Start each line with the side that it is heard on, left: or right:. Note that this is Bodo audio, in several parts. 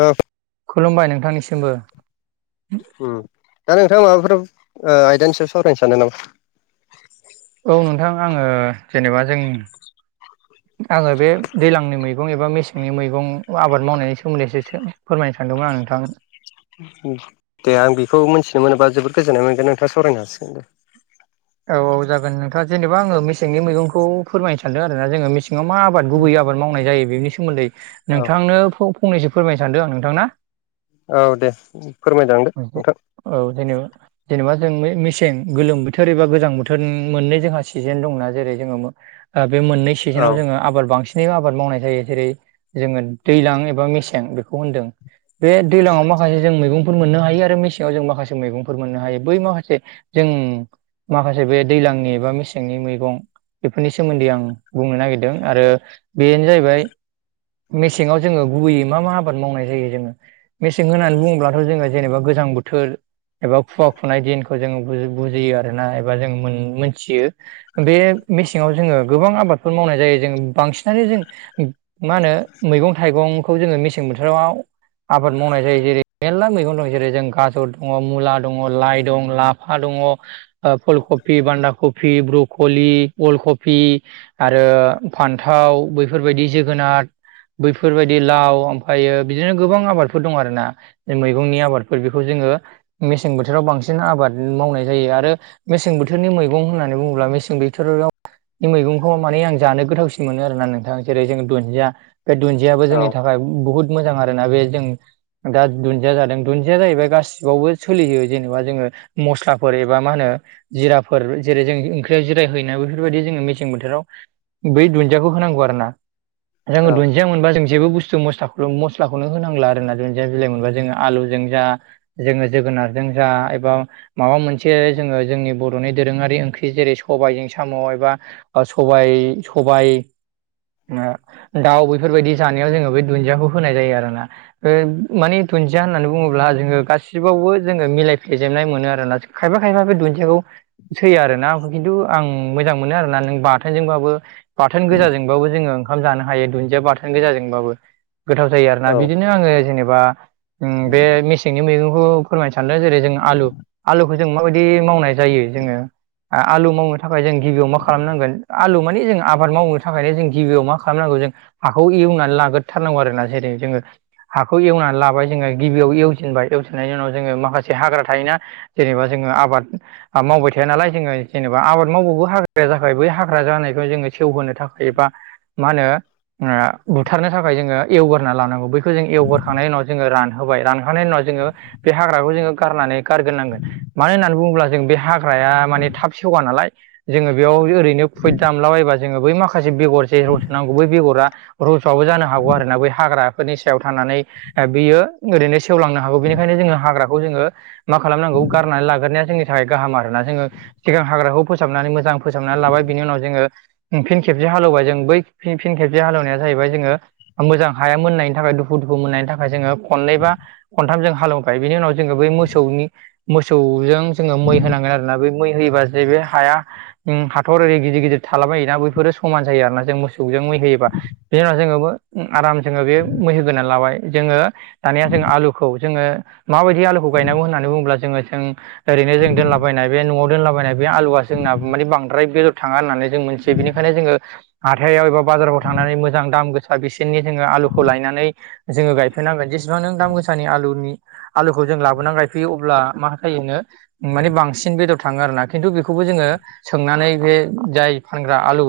left: ओ
right: खुलुमबाय नोंथांनिसिमबो।
left: ओम दा नोंथाङा माबाफोर ओ आयदानि सायाव सावरायनो सान्दों नामा?
right: औ नोंथां आङो जेनेबा जोंनि आङो बे दैलांनि मैगं एबा मेसें नि मैगं आबाद मावनायनि सोमोन्दैसो इसे फोरमायनो सानदोंमोन आं नोंथां
left: ओम दे आं बेखौ मिथिनो मोनोबा जोबोद गोजोननाय मोनगोन नोंथाङा सावरायनो हासिगोन दे।
right: औ औ जागोन नोंथाङा जेनेबा आङो मेसेंनि मैगंखौ फोरमायनो सानदों आरो ना जोङो मेसेङाव मा आबाद गुबै आ बाद मावनाय जायो बेनि सोमोन्दै
left: औ
right: नोंथांनो फं-फंनैसो फोरमायनो सानदों आं नोंथां ना
left: औ दे उम फोरमायलांदो
right: मोनसे
left: नोंथां।
right: औ जेनेबा जेनेबा जों मे-मेसें गोलोम बो थोर एबा गोजां बोथोर मोननै जोंहा सिजेन दं ना जेरै जोङो मो आ बे मोननै
left: औ
right: सिजोनाव जोङो आबाद बांसिन [unintelligible] आबाद मावनाय जायो जेरै जोङो दैज्लां एबा मेसें बेखौ होनदों बे दैलाङाव माखासे जों मैगं मोननो हायो आरो मेसेङाव जों माखासे मैगंफोर मोननो हायो। बै माखासे जों माखासे बे दैलांनि एबा मेसेंनि मैगं बेफोरनि सोमोन्दै आं बुंनो नागिरदों आरो बेनो जाहैबाय मेसेङाव जोङो गुबैयै मा मा आबाद मावनाय जायो जोङो मेसें होननानै बुङोब्लाथ' जोङो जेनेबा गोजां बोथोर एबा खुवा खुनाय दिनखौ जोङो [unintelligible] बुजियो आरो ना एबा जों मोन-मोनथियो। बे मेसेङाव जोङो गोबां आबादफोर मावनाय जायो जों बांसिनानो जों मा होनो मैगं थाइगं खौ जोङो मेसें बोथोराव आबाद मावनाय जायो जेरै मेरला मैगं दं जेरै जों गा जर दङ' मुला दङ' लाइ दं लाफा दङ' आ फुल कफि बान्दा कफ कफि ब्रकलि फुल कफि आरो फान्थाव बैफोरबायदि जोगोनार बैफोरबायदि लाउ ओमफ्रायो बिदिनो गोबां आबादफोर दं आरो ना मैगंनि आबादफोर बेखौ जोङो मेसें बोथोराव बांसिन आबाद मावनाय जायो आरो मेसें बोथोरनि मैगं होननानै बुङोब्ला मेसें बोथोराव मैगंखौ माने आं जानो गोथावसिन मोनो आरोना नोंथां जेरै जों दुन्दिया बे दुन्दियाबो
left: औ
right: जोंनि थाखाय थाखाय बुहुत मोजां आरोना बे जों दा दुन्दिया जादों दुन्दिया जाहैबाय गासिबावबो सोलियो जेनेबा जोङो मस्लाफोर एबा मा होनो जिराफोर जेरै जों ओंख्रियाव जिरा होयो ना बेफोरबायदि जोङो मेसें बोथोराव बै दुन्दियाखौ होनांगौ आरो ना जोङो
left: औ
right: दुन्दिया मोनबा जों जेबो बुस्थु मस्ला मस्लाखौनो होनांला आरोना दुुनदिया बिलाइ मोनबा जोङो आलुजों जा जोङो जोगोनारजों जा एबा माबा मोनसे जोङो जोंनि बर'नि दोरोङारि ओंख्रि जेरै सबाइजों साम' एबा सबाय सबाइ दाउ बेफोरबायदि जानायाव जोङो बे दुन्दियाखौ होनाय जायो आरोना। मानि दुन्दिया होननानै बुङोब्ला जोङो गासिबावबो जोङो मिलाय फ्लेजेनाय मोनो आरो ना। खायफा खायफा बे दुन्दियाखौ सैयो आरोा आंखौ खिन्थु आं मोजां मोनो आरोना नों बाथोनजोंबाबो बाथोन गोजाजोंबाबो जोङो ओंखाम जानो हायो दुन्दिया बाथोन गोजाजोंबाबो गोथाव जायो आरो ना
left: ओ
right: बिदिनो आङो जेनेबा बे मेसेंनि मैगंखौ फोरायनो सानदों जेरै जों आलु आलु खौ जों माबायदि मावनाय जायो जोङो आलु मावनो थाखाय जों गिबियाव मा खालामनांगोन आलु माने जों आबाद मावनो थाखायनो जों गिबियाव मा खालामनांगौ जों हाखौ एवनानै लाग्रोथारनांगौ आरोना जेरै जोङो हाखौ एवनानै लाबाय जोङो गिबियाव एवजेनबाय एवजेननायनि उनाव जोङो माखासे हाग्रा थायोना जेनेबा जोङो आबाद मावबाय थाया नालाय जोङो जेनेबा आबाद मावबावगौ हाग्रााया जाखाय बै हाग्रा जानायखौ जोङो सेवहोनो थाखाय एबा मा होनो बुथारनो थाखाय जोङो एवग्रोनना लानांगौ बैखौ जों एवगोरखांनायनि उनाव जोङो रान होबाय रानखांनायनि उनाव जोङो बे हाग्राखौ जोङो गारनानै गारग्रोनांगोन मानो होननानै बुङोब्ला जों बे हाग्राया माने थाब सेवा नालाय जोङो बेयाव ओरैनो फुैद दानलाबायबा जोङो बै माखासे बेगर जे रंजनांगौ बै बेगरा रज'आबबो जानो हागौ आरोना बै हाग्राफोरनि सायाव थानानै बियो ओरैनो सेवलांनो हागौ बेनिखायनो जोङो हाग्राखौ जोङो मा खालामनांगौ गारनानै लाग्रोना जोंनि थाखाय गाहाम आरोना जोङो सिगां हाग्राखौ फोसाबनानै मोजां फोसाबनानै लाबाय बिनि उनाव जोङो फिन खेबसे हालेवबाय जों बै फिन खेबसे हालेवनाया जाहैबाय जोङो मोजां हाया मोननायनि थाखाय दुखु दुखु मोननायनि थाखाय जोङो खननै बा खनथामजों हालेवबाय बिनि उनाव जोङो बै मोसौनि मोसौजों जोङो मै ना बै मै होयोबासो बे हाया उम हाथर ओरै गिदिर गिदिर थालाबायोोना बैफोरो समान जायो आरो ना जों मोसौजों मै होयोबा बिनि उनाव जोङो आराम जोङो बे मै होगोरनानै लाबाय जोङो दानाया जों आलुखौ जोङो माबायदि आलुखौ गायनांगौ होननानै बुङोब्ला जोङो जों ओरै जों दोनलाब न'आव दोनलाबायनाय बे आलुआ जोंना माने बांद्राय बेदर थाङा होननानै जों मिथियो बेनिखायनो जोङो हाथायाव एबा बाजाराव थांनानै मोजां दाम गोसा बिसोरनि जोङो आलुखौ लायनानै जोङो गायफै नांगोन जेसेबां नों दाम गोसा आलुनि आलुखौ जों लाबोनानै गायफैयो अब्ला मा जायोनो माने बांसिन बांसिन बेदर थाङो आरोना खिन्थु बेखौबो जोङो सोंनानै बे जाय फानग्रा आलु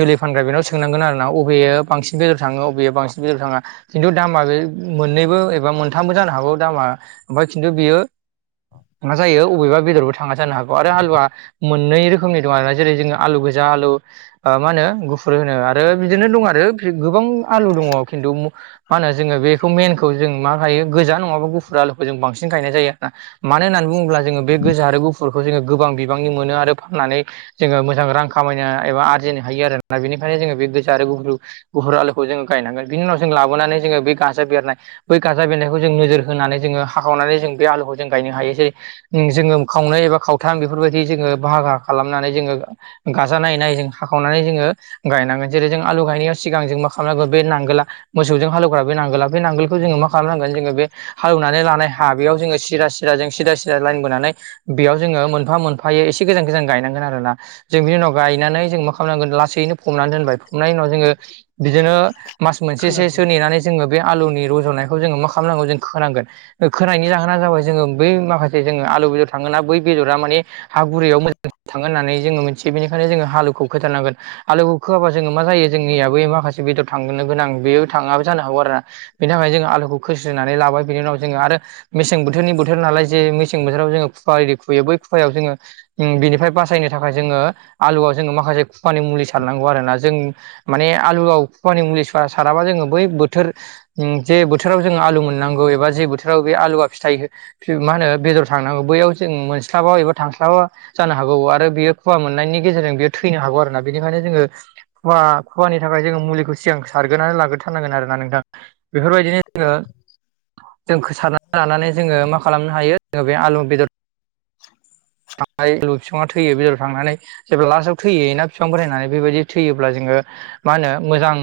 right: जुलि फानग्रा बेनाव सोंनांगोन आरो ना बबेयो बांसिन बेदर थाङो अबेयो बांसिन बेदराव थाङा। खिन्थु दामा बे मोननैबो एबा मोनथामबो जानो हागौ दामा ओमफ्राय खिन्थु बियो मा जायो अबेबा बेदरबो थाङा जानो हागौ आरो हालुवा मोननै रोखोमनि दं जेरै जोङो आलु गोजा आलु मा होनो गुफुर होनो आरो। बिदिनो दं आरो गोबां आलु दङ खिन्थु मा होनो जोङो बेखौ मेनखौ जों मा गायो गोजा नङाबा गुफुर आलुखौ जों बांसिन गायनाय जायो आरो ना। मानो होननानै बुङोब्ला जोङो बे गोजा आरो गुफुरखौ जोङो गोबां बिबांनि मोनो आरो फाननानै जोङो मोजां रां खामायनो एबा आरजिनो हायो आरो ना बेनिखायनो जोङो बे गोजो आरो गुफुर गुफुर आलुखौ जोङो गायनांगोन बिनि उनाव जों लाबोनानै जोङो बे गाजा बेरनाय बै गाजा बेन्नायखौ जों नोजोर होनानै जोङो हाखावनानै जों बे आलुखौ जों गायनो हायो जेरै जोङो खावनै एबा खावथाम बेफोरबायदि जोङो बाहागो खालामनानै जोङो गाजा नायै नायै जों हाखावनानै जोङो गायनांगोन जेरै जों आलु गायनायाव सिगां जों मा खालामनांगोन बे नांगोलला मोसौजों हालौग्रा बे नांगोला बे नांगोलखौ जोङो मा खालामनांगोन जोङो बे हालेवनानै लानाय हा बेयाव जोङो सिरा सिदा जों सिदा सिदा लाइन बोनानै बेयाव जोङो मोनफा मोनफायै एसे गोजान गोजान गायनांगोन आरोना जों बिनि उनाव गायनानै जों मा खालामनांगोन लासैनो फबनानै दोनबाय फबनायनि उनाव जोङो बिदिनो मास मोनसेसोसो नेनानै जोङो बे आलुनि रज'नायखौ जोङो मा खालामनांगौ जों खोनांगोन खोनायनि जाहोना जाबाय जोङो बै माखासे जोङो आलु बेदर थाङोना बै बेदरा माने हा बुरैयाव मोजां थाङो होन्नानै जोङो मिथियो बेनिखायनो जोङो हालुखौ खोथारनांगोन आलोखौ खोआाबा जोङो मा जायो जोंनियाबो माखासे बेदर थांनो गोनां बेयो थाङाबो जानो हागौ आरोना बेनि थाखाय जोंङो आलुखौ खोस्रनानै लाबाय बिनि उनाव जोङो आरो मेसें बोथोरनि बोथोर नालाय जे मेसें बोथोराव जोङो खुवा यरि खुयो बै खुयाव जोङो बिनिफ्राय बासायनो थाखाय जोङो आलुआव जोङो माखासे खुवानि मुलि सारनांगौ आरो ना जों माने आलुआव फुवानि मुलि सुवा साराबा जोङो बै बोथोर जे बोथोराव जोंङो आलु मोननांगौ एबा जे बोथोराव बे आलुआ फिथाइ मा होनो बेदर थांना हांगौ बैयाव जों मोनस्लाबा एबा थांस्लाबा जानो हागौ आरो बियो खुवा मोननायनि गेजेरजों बियो थैनो हागौ आरो ना बेनिखायनो जोङो खुवा खुवानि थाखाय जोङो मुलिखौ सिगां सारग्रोनानै लाग्रोथारनांगोन आरोोना नोंथां बेफोरबायदिनो जोङो जोंखौ सारना लानानै जोङो मा खालामनो हायो जोङो बे आलु बेदर थांल' बिफां थैयो बेलेराव थांनानै जेब्ला लास्टआव थैय ना बिफां फरायनानै बेबायदि थैयोब्ला जोङो मा होनो मोजां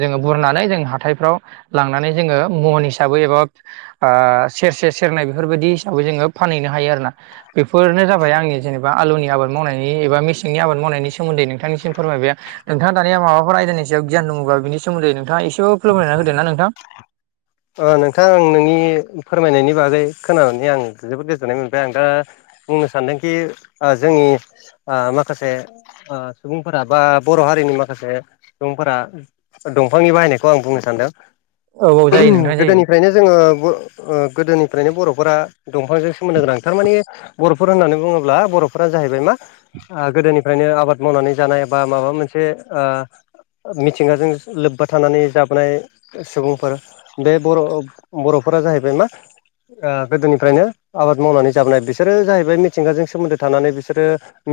right: जोङो बुरनानै जों हाथायफ्राव लांनानै जोङो महन हिसाबै एबा सेरसे सेरनाय बेफोरबायदि हिसाबै जोङो फानहैनो हाथों आरोना बेफोरनो जाबाय आंनि जेबा आलुनि आबाद मावनायनि एबा मेसेंनि आबाद मावनायनि सोमोन्दै नोंथांनिसिम फोरमायबाय नोंथाङा दानिया माबाफोर आयदानि सायाव गियान दङबा बिनि सोमोनदै नोथाङा एसेबो फोरोंयनानै होदों ना नोंथां
left: ओ नोंथां आं नोंनि फोरमायनायनि बागै खोनानानै आं जोबोद गोजोननाय मोनबाय आं दा बुंनो सानदोंखि जोंनि ओ माखासे सुबुंफोरा बा बर' हारिनि माखासे सुबुंफोरा दंफांनि बाहायनायखौ आं बुंनो
right: औ औ
left: सानदों
right: जायो नोंथां जायो
left: गोदोनिफ्रायनो जोङो ओ गोदोनिफ्रायनो बर'फोरा दंफांजों सोमोन्दो गोनां थारमाने बर'फोर होननानै बुङोब्ला बर'फोरा जाहैबाय मा ओ गोदोनिफ्रायनो आबाद मावनानै जानाय बा माबा मोनसे ओ मिथिंगाजों लोब्बा थानानै जाबोनाय सुबुंफोर बे बर' बर'फोरा जाहैबाय मा ओ गोदोनिफ्रायनो आबाद मावनानै जाबोनाय बिसोरो जाहैबाय मिथिंगाजों सोमोन्दो थानानै बिसोरो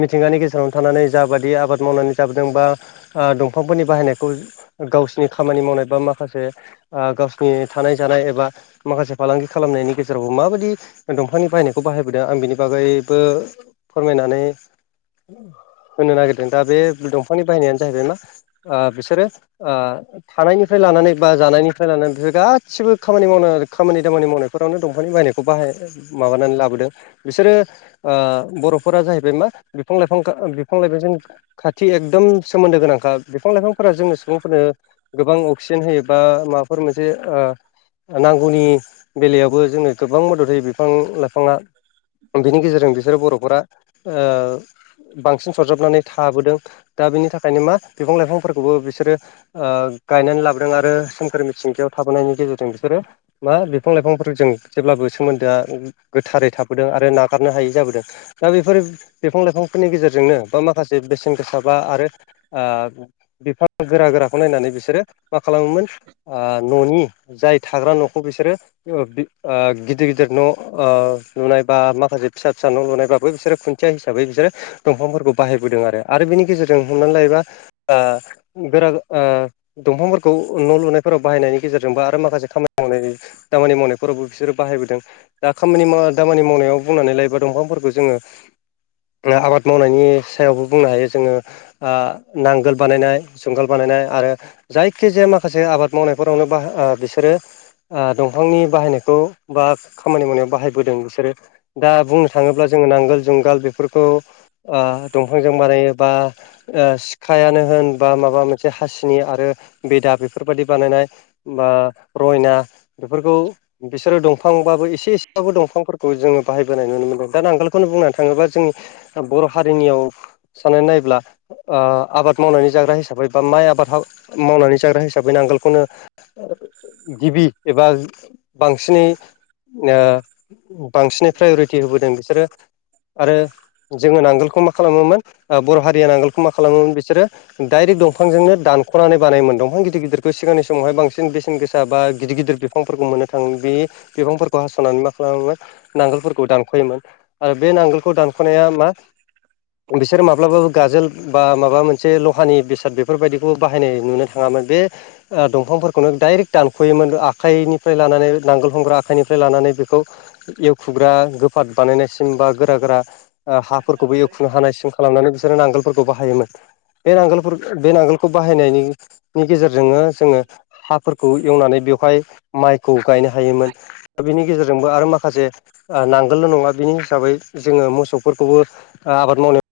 left: मिथिंगानि गेजेरावनो थानानै जाबायदि आबाद मावनानै जाबोदों बा ओ दंफांफोरनि बाहायनायखौ गावसिरनि खामानि मावनाय बा माखासे गावसिनि थानाय जानाय एबा माखासे फालांगि खालामनायनि गेजेरावबो माबायदि दंफांनि बाहायनायखौ बाहायबोदों आं बिनि बागैबो फोरमायनानै होनो नागिरदों दा बे दंफांनि बायनायानो जाहैबाय ना ओ बिसोरो ओ थानायनिफ्राय लानानै बा जानायनिफ्राय लानानै बिसोर गासिबो खामानि मावनो खामानि दामानि मावनायफोरावनो दंफांनि बायनायखौ बाहाय माबानानै लाबोदों। बिसोरो ओ बर'फोरा जाहैबाय मा बिफां-लाइफां बिफां-लाइफांजों खाथि एकदम सोमोन्दो गोनांखा बिफां लाइफांफोरा जोंनि सुबुंफोरनो गोबां अक्सिडेन्ट होयो बा माबाफोर मोनसे नांगौनि बेलायावबो जोंनो गोबां मदद होयो बिफां लाइफाङा। बिनि गेजेरजों बिसोरो बर'फोरा बांसिन सरजाबनानै थाबोदों दा बिनि थाखायनो मा बिफां-लाइफांफोरखौबो बिसोरो ओ गायनानै लाबोदों आरो सोमखोर मिथिं थाबोनायनि गेजेरजों बिसोरो मा बिफां-लाइफांफोरखौ जों जेब्लाबो सोमोन्दोआ गोथारै थाबोदों आरो नागारनो हायै जाबोदों। दा बेफोर बिफां-लाइफांफोरनि गेजेरजोंनो बा माखासे बेसेन गोसा बा आरो बिफां गोरा गोराखौ नायनानै बिसोरो मा खालामोमोन न'नि जाय थाग्रा न'खौ बिसोरो गिदिर गिदिर न' नुनाय बा माखासे फिसा फिसा न' लुनायबाबो बिसोरो खुन्थिया हिसाबै बिसोरो दंफांफोरखौ बाहायबोदों आरो। आरो बिनि गेजेरजों हमनानै लायोबा गोरा ओ दंफांफोरखौ न' लुनायफोराव नि गेजेरजोंबो आरो माखासे खामानि मावनाय खामानि मावनायफोरावबो बिसोरो बाहायबोदों। दा खामानि माव दामानि मावनायाव बुंनानै लायोबा दंफांफोरखौ जोङो
right: [inaudible]
left: आबाद मावनायनि सायावबो बुंनो हायो जोङो ओ नांगोल बानायनाय जुंगाल बानायनाय आरो जायखिजाया माखासे आबाद मावनायफोरावनो बाह बिसोरो ओ दंफांनि बाहायनायखौ बा खामानि मावनायाव बाहायबोदों बिसोरो। दा बुंनो थाङोब्ला जोङो नांगोल जुंगाल बेफोरखौ ओ दंफांजों बानायो बा ओ सिखायानो होन बा माबा मोनसे हासिनि आरो बेदा बेफोरबायदि बानायनाय बा रयना बेफोरखौ बिसोरो दंफांबाबो एसे एसेबाबो दंफांफोरखौ जोङो बाहायबोनाय नुनो मोनदों दा नांगोलखौनो बुंनो थाङोबा जोंनि बर' हारिनियाव साननानै नायोब्ला ओ आबाद मावनानै जाग्रा हिसाबै बा माइ आबाद मावनानै जाग्रा हिसाबै नांगोल गिबि एबा बांसिनै ओ बांसिनै प्रायरिटि होबोदों बिसोरो आरो जोंङो नांगोलखौ मा खालामोमोन ओ बर' हारिया नांगोलखौ मा खालामोमोन बि डाइरेक्ट दंफांजोंनो दानख'नानै बानायोमोन दंफां गिदिर गिदिर सिगांनि समावहाय बांसिन बेसेन गोसा बा गिदिर गिदिर बिफांफोरखौ मोननो थाङो। बे बिफांफोरखौ हास'नानै मा खालामोमोन नांगोलफोरखौ दानख'योमोन। आरो बे नांगोलखौ दानख'नाय [unintelligible] बिसोरो माब्लाबाबो गाजोल बा माबा मोनसे लहानि बेसाद बेफोरबायदिखौबो बाहायनाय नुनो [unintelligible] बे ओ दंफांफोरखौनो डाइरेक्ट दानख'योमोन आखाइनिफ्राय लानानै नांगोल हमग्रा आखाइनिफ्राय लानानै बेखौ एवखुग्रा गोफाद बानायनायसिम बा गोरा गोरा ओ हाफोरखौबो एवखुनो हानाय सिम खालामनानै बिसोरो नांगोलफोरखौ बाहायोमोन। बे नांगोलफोर बे नांगोलखौ बाहायनायनि गेजेरजोंनो हाफोरखौ एवनानै बेवहाय माइखौ गायनो हायोमोन। दा बेनि गेजेरजोंबो आरो माखासे ओ नांगोलल' नङा बिनि हिसाबै जोङो मोसौफोरखौबो आबाद मावनाय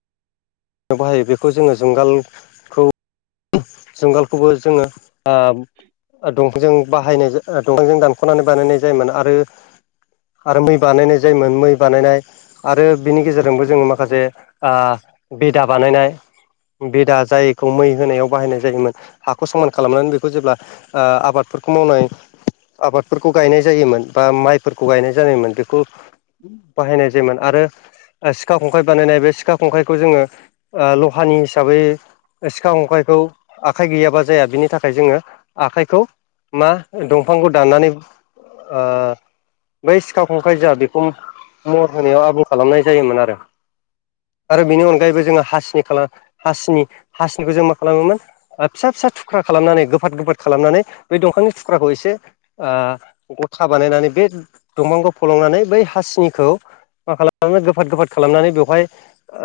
left: बाहायो बेखौ जोंङो जुंगालखौ जुंगालखौबो जोंङो ओ दंफांजों बाहायनाय दंफांजों दानख'नानै बानायनाय जायोमोन आरो आरो मै बानायनाय जायोमोन मै बानायनाय आरो बिनि गेजेरजोंबो जोंङो माखासे ओ बेदा बानायनाय बेदा जायखौ मै होनायाव बाहायनाय जायोमोन हाखौ समान खालामनानै बेखौ जेब्ला ओ आबादफोरखौ मावनाय आबादफोरखौ गायनाय जायोमोन बा माइफोरखौ गायनाय जानायोमोन बेखौ बाहायनाय जायोमोन आरो सिखा खंखाइ बानायनाय बे सिखा खंखाइ जोंङो ओ लहानि हिसाबै सिखा खंखायखौ आखाइ गैयाबा जाया बिनि थाखाय जोंङो आखाइखौ मा दंफांखौ दाननानै ओ बै सिखा खंखाइ जा बेखौ महर होनायाव आबुं खालामनाय जायोमोन आरो। आरो बेनि अनगायैबो जोंङो हासिनि हासिनि हासिनिखौ जों मा खालामोमोन फिसा फिसा थुख्रा खालामनानै गोफाद गोफाद खालामनानै बे दंफांनि थुख्राखौ एसे ओ गथा बानायनानै बे दंफांखौ फलंनानै बै हासिनिखौ मा खालामनो गोफाद गोफाद खालामनानै बेवहाय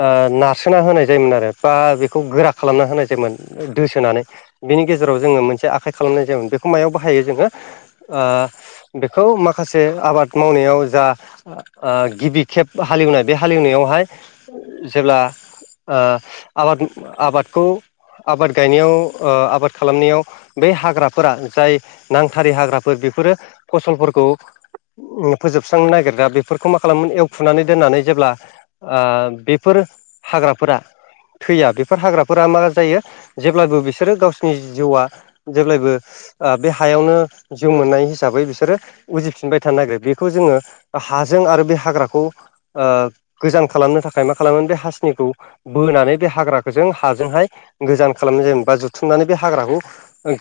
left: ओ नारसोना होनाय जायोमोन आरो बा बेखौ गोरा खालामना होनाय जायोमोन दोसोनानै। बिनि गेजेराव जोंङो मोनसे आखाइ खालामनाय जायोमोन। बेखौ मायाव बाहायो जोंङो ओ बेखौ माखासे आबाद मावनायाव जा ओ गिबि खेब हालेवनाय बे हालेवनायावहाय जेब्ला ओ आबाद आबादखौ आबाद गायनायाव आबाद खालामनायाव बै हाग्राफोरा जाय नांथारै हाग्राफोर बेफोरो फसलफोरखौ फोजोबस्रांनो नागिरग्रा बेफोरखौ मा खालामो एवफुनानै दोननानै जेब्ला ओ बेफोर हाग्राफोरा थैया बेफोर हाग्राफोरा मा जायो जेब्लाबो बिसोरो गावसिनि जिउआ जेब्लायबो ओ बे हायावनो जिउ मोननाय हिसाबै बिसोरो उजिफिनबाय थानो नागिरो बेखौ जोंङो हाजों आरो बे हाग्राखौ गोजान खालामनो थाखाय मा खालामो बे हाासनिखौ बोनानै बे हाग्राखौ जों हाजोंहाय गोजान खालामनाय जेन बा जुथुमनानै बे हाग्राखौ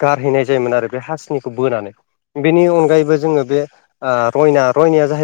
left: गारहैनाय जायोमोन आरो बे हासिनिखौ बोनानै बेनि अनगायैबो जोंङो बे रयना रयनाया जाहैबाय